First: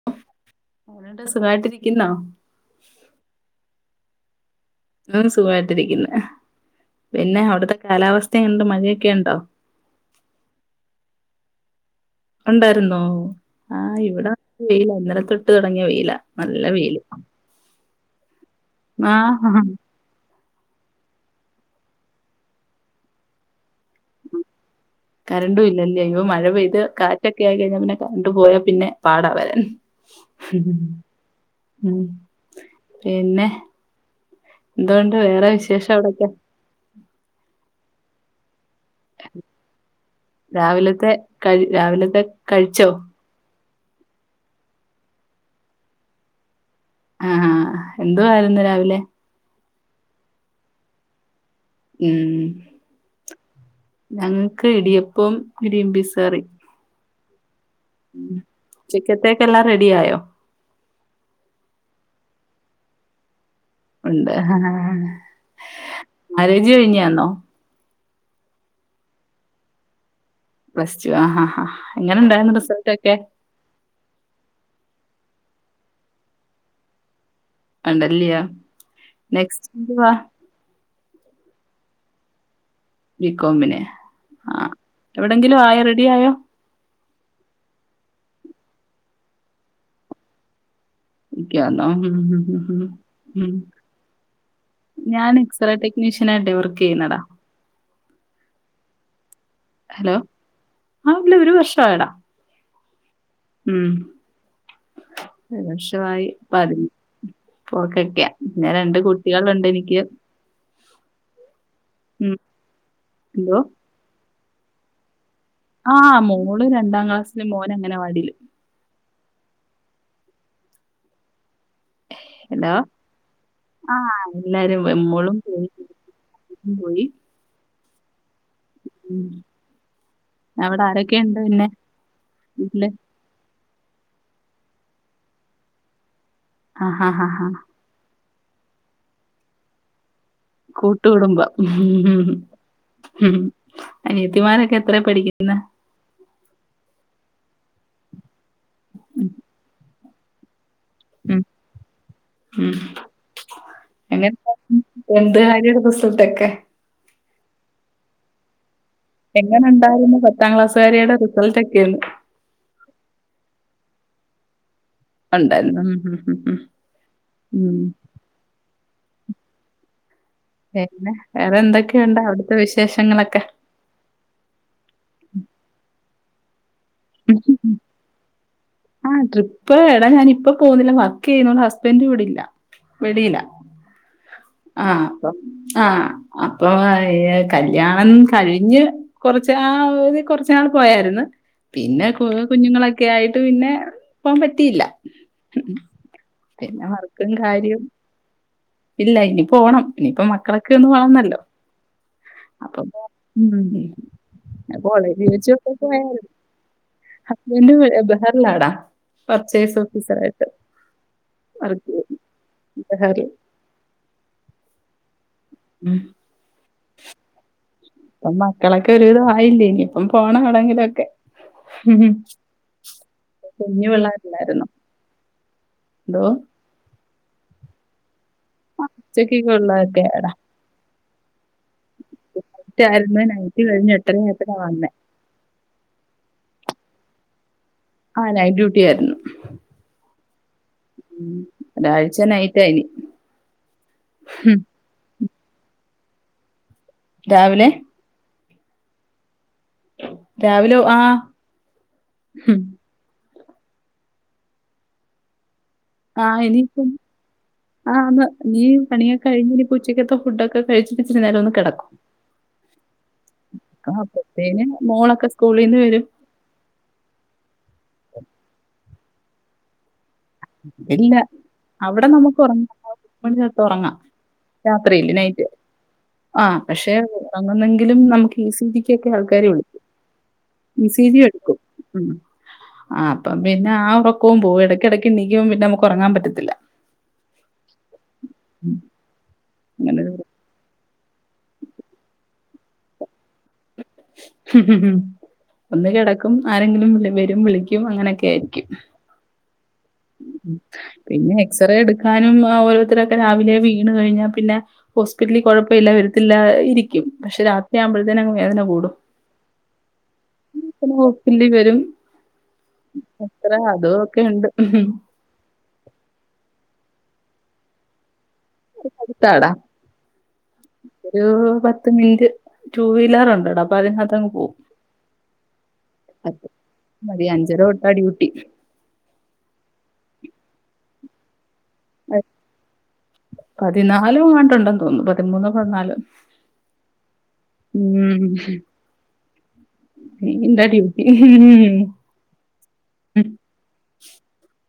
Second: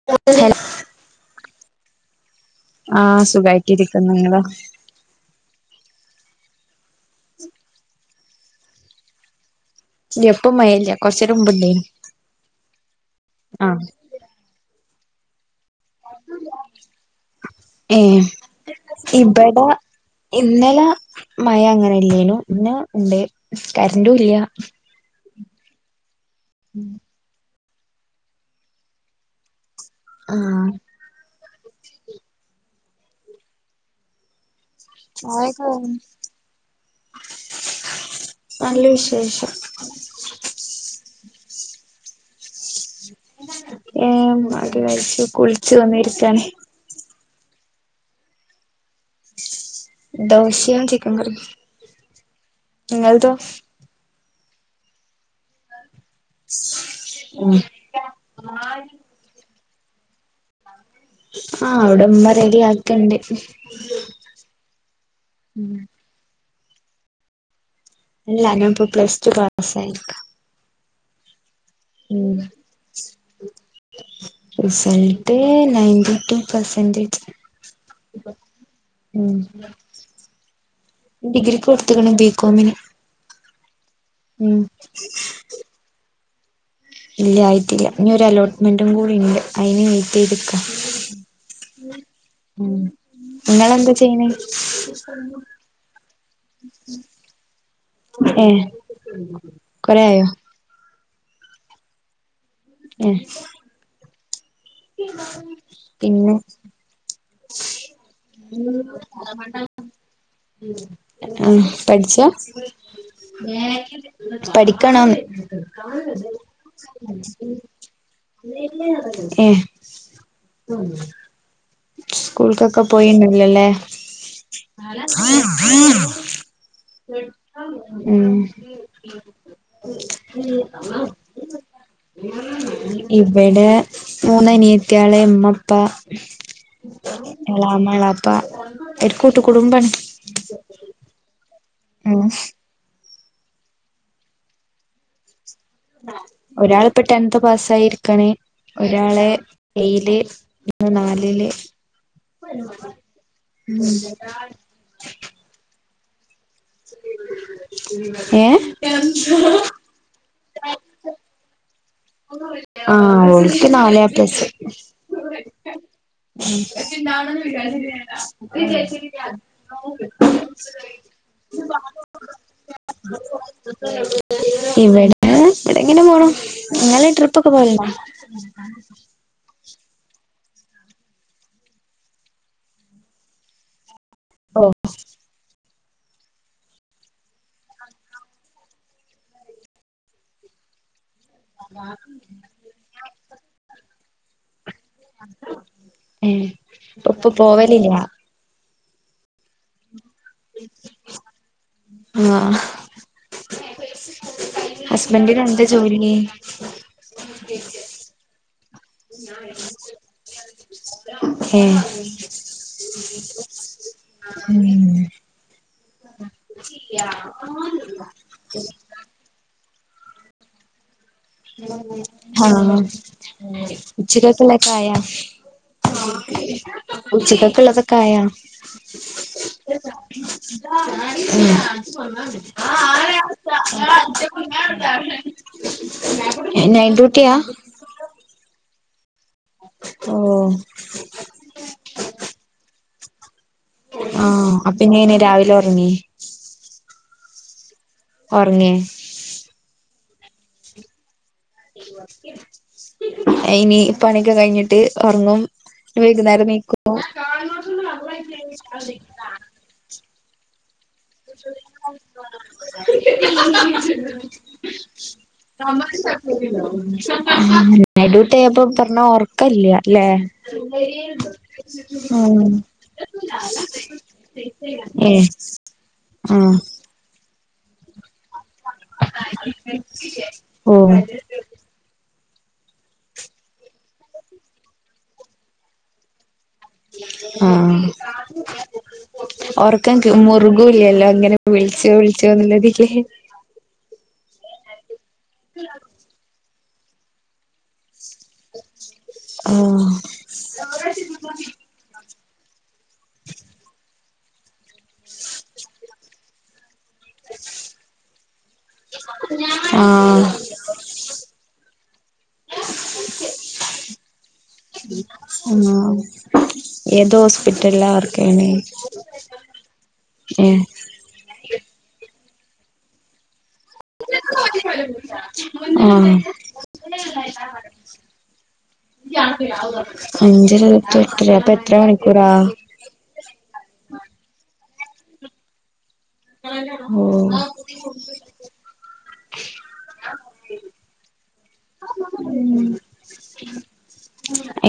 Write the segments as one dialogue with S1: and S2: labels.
S1: [inaudible]
S2: [unintelligible] സുഖമായിട്ടിരിക്കുന്ന
S1: ആഹ് സുഖമായിട്ടിരിക്കുന്നു നിങ്ങളോ
S2: സുഖായിട്ടിരിക്കുന്നു പിന്നെ അവിടുത്തെ കാലാവസ്ഥയുണ്ട് മഴയൊക്കെ ഉണ്ടോ
S1: ഇപ്പ മഴല്ല കൊറച്ചേരമുമ്പ്ണ്ടനും
S2: ഉണ്ടായിരുന്നോ ആഹ് ഇവിടെ വെയില അന്നരത്തെ ഇട്ട് തുടങ്ങിയ വെയിലാ നല്ല വെയില്
S1: ഏ
S2: ആ
S1: ഇവിടെ ഇന്നലെ മഴ അങ്ങനെ ഇല്ലേനു ഇന്ന് ഉണ്ട് കരണ്ടു ഇല്ല
S2: കറണ്ടും ഇല്ലല്ലേ ഇ മഴ പെയ്ത് കാറ്റൊക്കെ ആയി കഴിഞ്ഞാൽ പിന്നെ കറണ്ടു പോയാൽ പിന്നെ പാടാ വരാൻ
S1: ആഹ്
S2: ഉം പിന്നെ എന്തോണ്ട് വേറെ
S1: ചായൊക്കെ കഴിഞ്ഞോ?
S2: വിശേഷം അവിടൊക്കെ
S1: നല്ല വിശേ
S2: രാവിലത്തെ കഴി രാവിലത്തെ കഴിച്ചോ
S1: ഏ അടി കഴിച്ചു കുളിച്ചു വന്നി ഇരിക്കാന
S2: ആഹാ എന്തു ആയിരുന്നു രാവിലെ
S1: ദോശയും ചിക്കൻ കറി
S2: ഉം ഞങ്ങക്ക് ഇടിയപ്പം ഗ്രീൻ പീസ് കറി
S1: ഉം
S2: ഉച്ചക്കത്തെ എല്ലാ റെഡി ആയോ
S1: ആഹ ഇവിടെമ്മ റെഡി ആക്കണ്ടേ
S2: ഉണ്ട്
S1: ഉം
S2: മാരേജ് കഴിഞ്ഞാന്നോ
S1: ഇല്ല ഞാൻ ഇപ്പൊ പ്ലസ്ടു പാസ്സായിരിക്ക
S2: പ്ലസ്ടു ആഹ് ആഹ് ആഹ്
S1: ഉം റിസൾട്ട് നയന്റീ ടു പെർസന്റേജ്
S2: അണ്ടല്ലിയാ നെക്സ്റ്റ് എന്തുവാ
S1: ഡിഗ്രിക്കു കൊടുത്തേക്കണു ബികോമിന്
S2: ബികോമിന്
S1: ഉം
S2: എങ്കിലും ആയൊ റെഡി ആയോ
S1: ഇല്ല ആയിട്ടില്ല ഇനിയൊരു അലോട്ട്മെന്റും കൂടിയുണ്ട് അയ്ന് വെയിറ്റ് ചെയ്തിക്കാ
S2: [unintelligible] ഉം
S1: നിങ്ങളെന്താ ചെയ്യണേ
S2: ഞാന് എക്സറേ ടെക്നീഷ്യനായിട്ടെ വർക്ക് ചെയ്യുന്നതാ
S1: ഏ കൊറേ
S2: ഹലോ
S1: ആയോ
S2: ആ ഇല്ല ഒരു വർഷായെടാ.
S1: യെസ്.
S2: ഉം ഒരുവർഷമായി
S1: പിന്നെ
S2: ഇപ്പതിൻ. പോക്കൊക്കെയാ പിന്നെ രണ്ടു കുട്ടികളുണ്ട് എനിക്ക്.
S1: ഉം ആ പഠിച്ച്യാ
S2: ഉം എന്തോ
S1: പഠിക്കാണോന്ന്.
S2: ആ മോള് രണ്ടാം ക്ലാസ്സിലും മോന് അംഗനവാടിയിലും.
S1: ഏ
S2: ഹലോ
S1: സ്കൂൾക്കൊക്കെ പോയിണ്ടാവില്ലല്ലേ
S2: ആ എല്ലാരുംപോയി മോളുംപോയി. പോയി.
S1: ഉം
S2: ഉം അവിടെ ആരൊക്കെയുണ്ട് പിന്നെ വീട്ടില്.
S1: ഇവിടെ മൂന്ന് അനിയത്തിയാള് ഉമ്മ ഉപ്പ.
S2: ആഹ് ആഹ് ആഹ്
S1: എളാമ്മ എളാപ്പ ഒരു കൂട്ടുകുടുംബാണ്.
S2: കൂട്ടുകുടുംബം.
S1: ഉം
S2: ഉം അനിയത്തിമാരൊക്കെ എത്രായാ പഠിക്കുന്നേ.
S1: ഒരാളിപ്പം ടെൻത് പാസ്സായി ഇരിക്യാണ് ഒരാള് എയില്.
S2: ഉം
S1: നാലില്.
S2: ഉം എങ്ങനൊണ്ട് ടെൻതുകാരിയുടെ റിസൾട്ടൊക്കെ
S1: ഏ
S2: എങ്ങനൊണ്ടായിരുന്നു പത്താം ക്ലാസുകാരിയുടെ റിസൾട്ടൊക്കേന്ന്.
S1: ആ ഓൾക്ക് നാല് എ പ്ലസ്.
S2: ഉണ്ടായിരുന്നു ഉം ഉം ഉം ഉം ഉം
S1: [unintelligible]
S2: പിന്നെ വേറെ എന്തൊക്കെയുണ്ട് അവിടുത്തെ വിശേഷങ്ങളൊക്കെ?
S1: [unintelligible] ഇവിടെ ഇവിടിങ്ങനെ പോണു നിങ്ങള് ട്രിപ്പൊക്കെ പോയിരുന്നോ. [unintelligible]
S2: ആ ട്രിപ്പ് എടാ ഞാൻ ഇപ്പം പോകുന്നില്ല വർക്ക് ചെയ്യുന്നോണ്ട് ഹസ്ബൻഡ് ഇവിടില്ല. ഇവിടെയില്ലാ ആ ആ അപ്പം കല്യാണം കഴിഞ്ഞ്. കൊറച്ച്നാളൂതി കൊറച്ചു നാള് പോയായിരുന്നു പിന്നെ കുഞ്ഞുങ്ങളൊക്കെയായി ട്ട് പിന്നെ പോവാൻ പറ്റിയില്ല.
S1: ഏ
S2: പിന്നെ വർക്കും
S1: ഇപ്പൊ
S2: കാര്യേം
S1: പോവലില്ല
S2: ഇല്ല ഇനി പോണം ഇനിയിപ്പോ മക്കളൊക്കെ ഒന്ന് വളർന്നല്ലോ
S1: ആഹ്
S2: അപ്പൊ. ഉം കോളേജി
S1: ഹസ്ബൻഡിന് എന്താ
S2: വെച്ചൊക്കെ
S1: ജോലി
S2: പോയാരുന്നു. Husband ബഹറിലാടാ purchase ഓഫീസറായിട്ട്.
S1: ഏ
S2: വർക്ക് ബഹറില്.
S1: ഉം.
S2: ഉം.
S1: [unintelligible]
S2: ഇപ്പം മക്കളൊക്കെ ഒരു വിധം ആയില്ലേ ഇനി ഇപ്പം പോണം എവിടെങ്കിലുമൊക്കെ.
S1: ഹാ
S2: കുഞ്ഞു
S1: ഉച്ചക്കക്കുള്ള
S2: പിള്ളേരല്ലായിരുന്നോ
S1: ഒക്കെ ആയാ?
S2: എന്തോ
S1: ഉച്ചക്കൊക്കെ ഉള്ളതൊക്കെ ആയാ.
S2: ഉച്ചക്കൊക്കെ ഉള്ളതൊക്കെയാടാ
S1: മ്.
S2: റ്റായിരുന്നു നൈറ്റ് കഴിഞ്ഞ് എട്ടര ആയപ്പഴാ വന്നേ.
S1: നൈറ്റ് ഡ്യൂട്ടിയാ.
S2: ആഹ് നൈറ്റ് ഡ്യൂട്ടി ആയിരുന്നു.
S1: ഓഹ്
S2: ഒരാഴ്ച നൈറ്റായിനി.
S1: ആഹ് അപ്പം ഇനി യെങ്ങനെ രാവിലെ ഒറങ്ങി.
S2: രാവിലെ
S1: ഒർങ്ങെ
S2: രാവിലെ ഒ ആഹ്
S1: ഇനി പണിയൊക്കെ കഴിഞ്ഞിട്ട് ഒർങ്ങും
S2: ആഹ് ഇനിപ്പം ആന്ന് ഇനീ പണിയൊക്കെ കഴിഞ്ഞിനി ഉച്ചക്കത്തെ ഫുഡൊക്കെ കഴിച്ചിട്ടി ഇച്ചിരി നേര ഒന്ന് കെടക്കും. അപ്പഴ്ത്തേന് മോളൊക്കെ സ്കൂളീന്ന് വരും
S1: ഉം നൈറ്റ് ഡ്യൂട്ടിയായാ പ്പം പർഞ്ഞ ഒർക്കല്ല്യ ല്ലേ
S2: ഇല്ല അവിടെ
S1: ഉം
S2: നമുക്ക് ഉറങ്ങാം മണി തൊട്ട്
S1: ഏഹ്
S2: ആഹ് പക്ഷെ അങ്ങന്നെങ്കിലും നമുക്ക് പി സി ജിക്കക്കെ ആൾക്കാരെ വിളിക്കും.
S1: ഓ
S2: പി സി ജി എട്ക്കും ഉം ആ അപ്പം പിന്നെ ആ ഒറക്കവും പോവും എടക്കെട ക്ക് ണീക്കുമ്പം പിന്നെ നമുക്കൊറങ്ങാൻ പറ്റത്തില്ല
S1: ആഹ്
S2: ഉം
S1: ഒറക്കം
S2: അങ്ങനെ
S1: ക് മുറു കൂല്യല്ലോ ഇങ്ങനെ വിളിച്ചോ വിളിച്ചോന്നുള്ള തില്
S2: ഒന്ന് കിടക്കും ആരെങ്കിലും വരും വിളിക്കും അങ്ങനെയൊക്കെ ആയിരിക്കും
S1: ആഹ്
S2: പിന്നെ എക്സ്റേ എടുക്കാനും ഓരോരുത്തരൊക്കെ രാവിലെ വീണ് കഴിഞ്ഞാ പിന്നെ ഹോസ്പിറ്റലി കുഴപ്പ ഇല്ല വരത്തില്ല ഇരി ക്കും പക്ഷെ രാത്രിയാവുമ്പോഴത്തേന് അങ്ങ് വേദന കൂടും
S1: ആഹ്
S2: പിന്നെ ഹോസ്പിറ്റലിൽ വരും അത്ര അതും ഒക്കെ ഉണ്ട്
S1: ആഹ് ഏതൊസ്പിറ്റൽലാ വർക്കെയ്യ്ണെ?
S2: അടുത്താടാ. ഒരു പത്ത് മിനിറ്റ് ടുവീലർ ഉണ്ടടാ അപ്പ അതിനകത്തങ്ങ് പോവും. അതി അഞ്ചര തൊട്ടാ
S1: ആഹ്
S2: ഡ്യൂട്ടി
S1: അഞ്ചര തൊട്ട് എട്ടരെ. അപ്പൊ എത്ര മണിക്കൂറാ?
S2: പതിനാലും അങ്ങാട്ടുണ്ടന്ന് തോന്നുന്നു പതിമൂന്നൊ പതിനാലൊ
S1: ഓഹ്
S2: ഇൻ്റെ ഡ്യൂട്ടി ഹ് മ്മ് മ്മ്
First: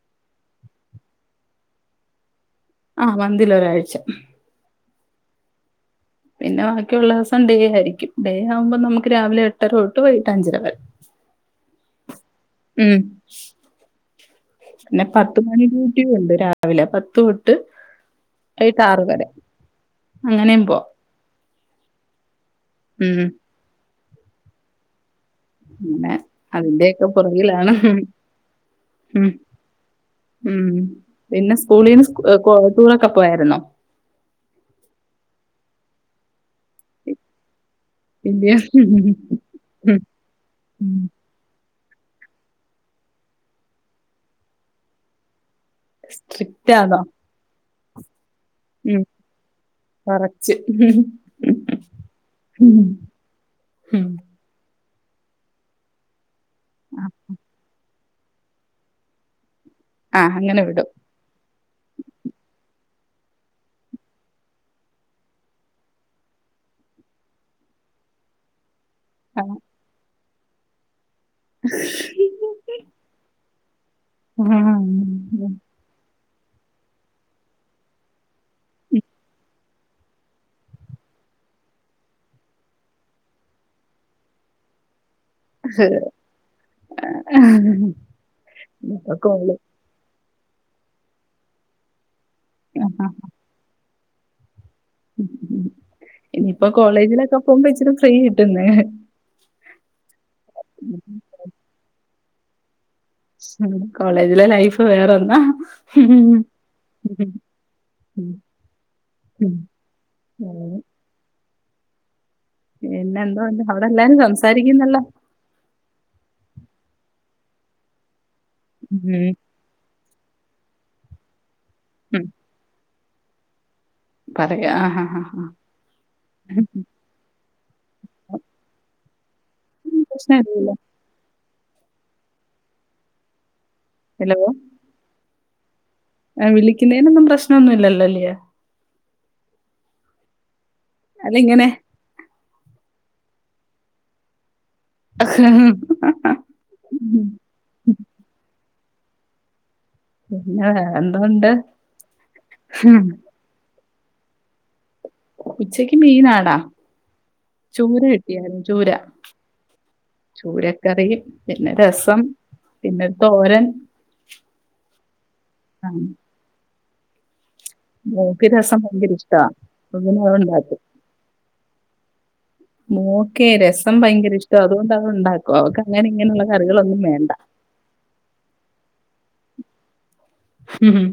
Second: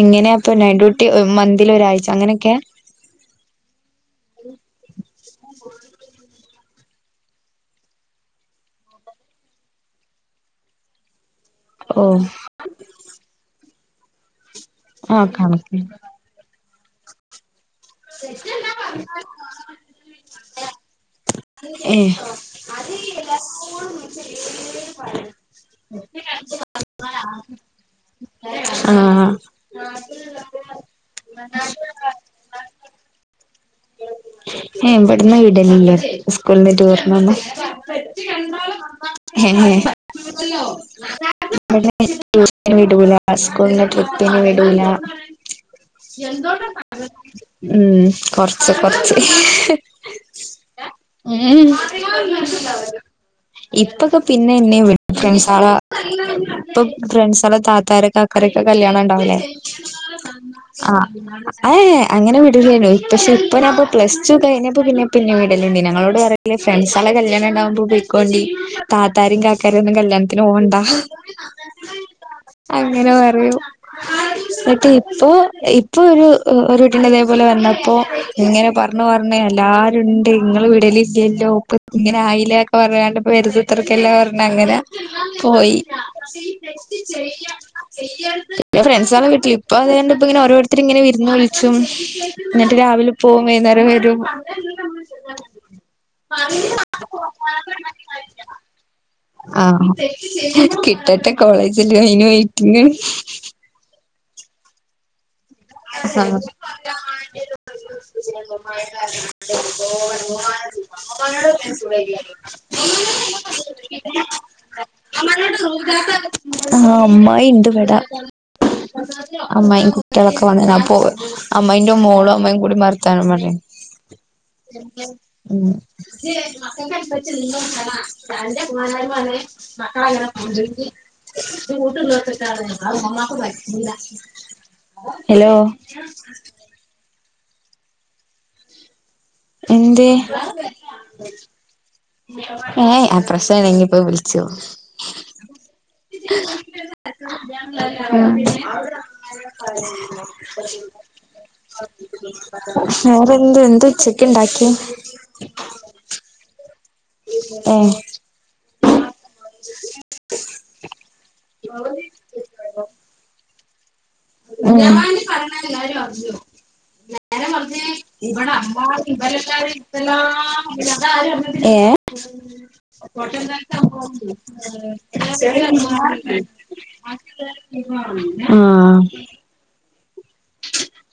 S1: എങ്ങനെയാ പ്പൊ ഡ്യൂട്ടി മന്തിൽ ഒരാഴ്ച അങ്ങനെയൊക്കെയാ
S2: ആഹ് മന്തിലൊരാഴ്ച പിന്നെ ബാക്കിയുള്ള ദിവസം ഡേ ആയിരിക്കും ഡേ ആവുമ്പം നമുക്ക് രാവിലെ എട്ടര തൊട്ട് വൈകിട്ട് അഞ്ചര വരെ
S1: ഓഹ്
S2: ഉം പിന്നെ
S1: ആ
S2: പത്തുമണി
S1: കണക്ക്
S2: ഡ്യൂട്ടിയു ഉണ്ട്. രാ വിലെ. പത്ത് തൊട്ട് വയികിട്ടാറ് വരെ അങ്ങനെയും പോവാ
S1: ഏഹ്
S2: ഉം അങ്ങനെ അതിന്റെ ഒക്കെ പുറകിലാണ്
S1: ആ
S2: ഉം ഉം പിന്നെ സ്കൂളീന്ന് സ് കൊ ടൂറൊക്കെ പോയായിര്ന്നോ?
S1: ഏഹ് ഇവട്ന്ന് വിടലില്ലോലെ സ്കൂൾന്ന് ടൂറിനൊന്നും
S2: ഇല്ല
S1: രണ്ടാള് [unintelligible] ഏഏഏ ഇവിടെ ടൂഷന് വിടുല സ്കൂളിന് ട്രിപ്പിന് വിടുല
S2: സ്ട്രിക്റ്റ് ആണോ
S1: എന്തോന്നാടാ ഉം കൊറച്ച [inaudible]
S2: ഉം കുറച്ച് ഉം
S1: ഇപ്പൊക്കെ പിന്നെ എന്നെ വീടു ഫ്രണ്ട്സാളെ ഇപ്പ ഫ്രണ്ട്സ ആളെ താത്താരൊക്കെ കറക്കെ കല്യാണം ഉണ്ടാവല്ലേ
S2: ആ അങ്ങനെ വിടും
S1: ആ അഏ അങ്ങനെ വീടുലെനി ഇ പക്ഷെ അപ്പ ഞാൻപ്പ പ്ലസ് ടു കഴിഞ്ഞപ്പോ പിന്നെ പിന്നെ വിടലുണ്ട് ഞങ്ങളോട് പറയൽ ഫ്രണ്ട്സാളെ കല്യാണം ഉണ്ടാവുമ്പോ പോയിക്കോണ്ടി താത്താരിം കാക്കാരിം ഒന്നും കല്യാണത്തിന് പോണ്ട അങ്ങനെ പറയും ആഹ്
S2: ഉം [unintelligible]
S1: ട്ട് ഇപ്പൊ ഇപ്പൊ ഒരു ഒരു കുട്ടിന്റെ ഇതേപോലെ വന്നപ്പോ ഇങ്ങനെ പറഞ്ഞു പറഞ്ഞ് എല്ലാ ഇണ്ടേ ഇങ്ങള് വിടലില്ലല്ലോ പ്പ ഇങ്ങനെ ആയില്ലേക്കെ പറഞ്ഞാണ്ട് ഇപ്പ വെറുതെത്രിക്കല്ലേ പറഞ് അങ്ങനെ പോയി
S2: ആ ഇപ്പൊ
S1: ഫ്രണ്ട്സാളെ വീട്ടില്
S2: കോളേ
S1: ഇപ്പൊ അത് കണ്ടപ്പോ ഇങ്ങനെ ഓരോരുത്തർ ഇങ്ങനെ വിരുന്നു വുളിച്ചും എന്നിട്ട്
S2: ആഹാ
S1: രാവിലെ വൈന്നാരം വരും
S2: ഞ് ഇപ്പോ കോളേജിലൊക്കെ പോകുമ്പോ ഇച്ചിരി ഫ്രീ കിട്ടുന്നെ
S1: ആഹ് കിട്ടട്ടെ കോളേജില് അയിന് വെയിറ്റിങ് ആണ്.
S2: കോളേജിലെ ലൈഫ് വേറൊന്നാ
S1: ആഹ് [inaudible] [unintelligible]
S2: പിന്നെ എന്തോണ്ട് അവിടെ എല്ലാരും സംസാരിക്കുന്നല്ലോ
S1: [unintelligible] ആ അമ്മായി ഇണ്ട് വടെ
S2: ഉം
S1: അമ്മായീം കുട്ട്യാളൊക്ക ഇപ്പൊ വന്നിന് അപ്പൊ അമ്മായിന്റെ
S2: ഉം
S1: മോളും അമ്മായീം കൂടി വർത്താനം പറയാ
S2: പറയാ ആഹാ ഹാ ഹാ
S1: ഉം [unintelligible] ജ്ന്തത്തമാ തന്റെ പോരായ്മ ആണ് മക്കളങ്ങനെ പോണത്
S2: പ്രശ്നല്ല
S1: ജ്ജ് റൂട്ട് ഇങ്ങട്ടതേക്കാരം അത് മ്മമ്മാക്ക് പറ്റൂല്ല
S2: ഹലോ
S1: ഹലോ
S2: ആഹ് വിളിക്കുന്നതിനൊന്നും പ്രശനൊന്നൂല്ലല്ലേ
S1: എന്തേ
S2: അല്ലങ്ങിനെ
S1: ഏ പ്രശ്നണ്ടക്കിപ്പോ വിളിച്ചോ
S2: [unintelligible]
S1: മ്മ് [unintelligible]
S2: പിന്നെ വേറെന്തോണ്ട്
S1: വേറെന്ത് എന്താ ഉച്ചക്ക് ഉണ്ടാക്ക്‌യേ
S2: ഉച്ചക്ക് മീനാടാ
S1: ഏഹ്
S2: ചൂര കിട്ടിയാര്ന്നു ചൂരാ ചൂരക്കറി പിന്നെ രസം, പിന്നെ തോരൻ, ആ
S1: ഉം
S2: മോക്ക് രസം
S1: ഏഹ്
S2: ഭയങ്കര ഇഷ്ടാ അപ്പൊ പിന്നെ
S1: [unintelligible]
S2: അതുണ്ടാക്കും
S1: [unintelligible]
S2: മോക്കേ രസം
S1: [unintelligible]
S2: ഭയങ്കര ഇഷ്ട അതുകൊണ്ട് അത് ഉണ്ടാക്കും അവക്ക്
S1: ആഹ്
S2: അങ്ങനെ ഇങ്ങനെയുള്ള കറികളൊന്നും വേണ്ട
S1: [unintelligible] [unintelligible]
S2: മ്, -ഹ് -ഹ്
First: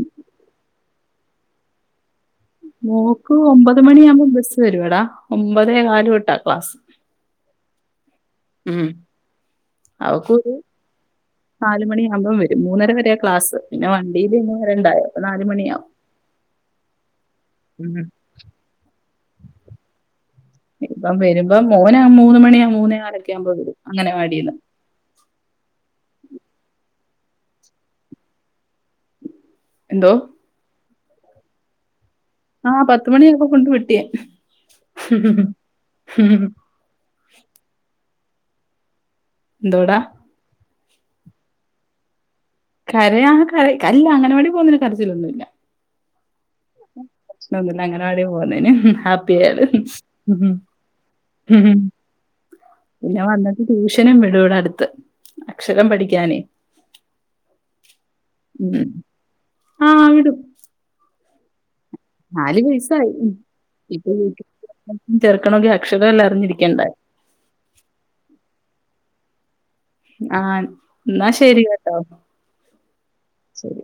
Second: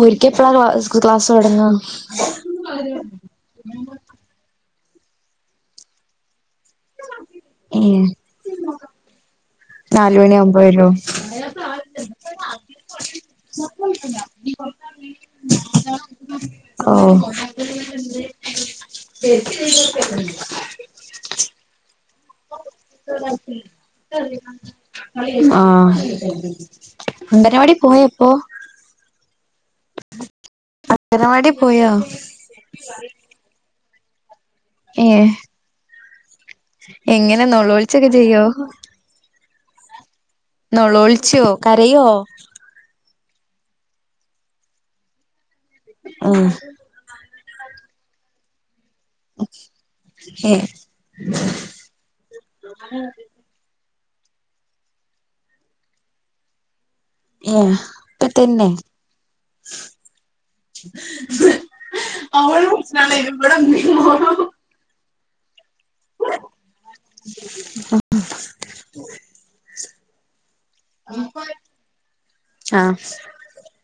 S1: ഓരിക്കപ്പഴാ ക്ലാസ് തുടങ്ങാ
S2: മോക്ക് ഒമ്പത് മണിയാവുമ്പം ബസ്സ് വരുവെടാ ഒമ്പതേ കാല് തൊട്ടാ ക്ലാസ്
S1: ഏഹ്
S2: ഉം.
S1: നാല്
S2: അവക്ക്
S1: മണി
S2: ഒരു
S1: ആവുമ്പവരും.
S2: നാല് മണിയാവുമ്പം വരും മൂന്നര വരെയ ക്ലാസ് പിന്നെ വണ്ടിയില് ഇരുന്ന് വരണ്ടായൊ അപ്പൊ നാല് മണിയാവും. ഉം
S1: ഓഹ്
S2: ഇപ്പം വരുമ്പോം മോന മൂന്ന് മണിയാ മൂന്നേ കാലൊക്കെ ആവുമ്പോ വരും അങ്ങനവാടി ന്ന് വാടിയില്ലന്ന്
S1: ആഹ് അങ്കരവാടി പോയോപ്പോ
S2: എന്തോ
S1: അംഗനവാടി പോയാോ
S2: ആ പത്തുമണിയായപ്പോ കൊണ്ട് വിട്ട്
S1: ഏ എങ്ങനെ നള്ളോഴിച്ചൊക്കെ ചെയ്യോ?
S2: എന്തോടാ
S1: നോള ഒളിച്ചോ കരയോ?
S2: കര ആ അല്ല അംഗനവാടി പോകുന്നതിന് കരച്ചിലൊന്നുമില്ല.
S1: ഉം
S2: പ്രശ്നൊന്നില്ല അംഗനാ വാടിയിൽ പോണതിന്. പേര് മ് ഹ്
S1: ഏ
S2: മ് ഹ് പിന്നെ വന്നിട്ട് ട്യൂഷനും വിടൂ ടാ അടുത്ത് അക്ഷരം പഠിക്കാനേ
S1: ഏ അപ്പൊ തന്നെ
S2: ഉം. ആ വിടും നാല്
S1: [unintelligible]
S2: ചെറുക്കണമെങ്കിൽ അക്ഷരമെല്ലാം അറിഞ്ഞിരിക്കേണ്ടേ.
S1: [unintelligible]
S2: ആ എന്നാ ശരികേട്ടോ
S1: ആഹ്
S2: ശരി.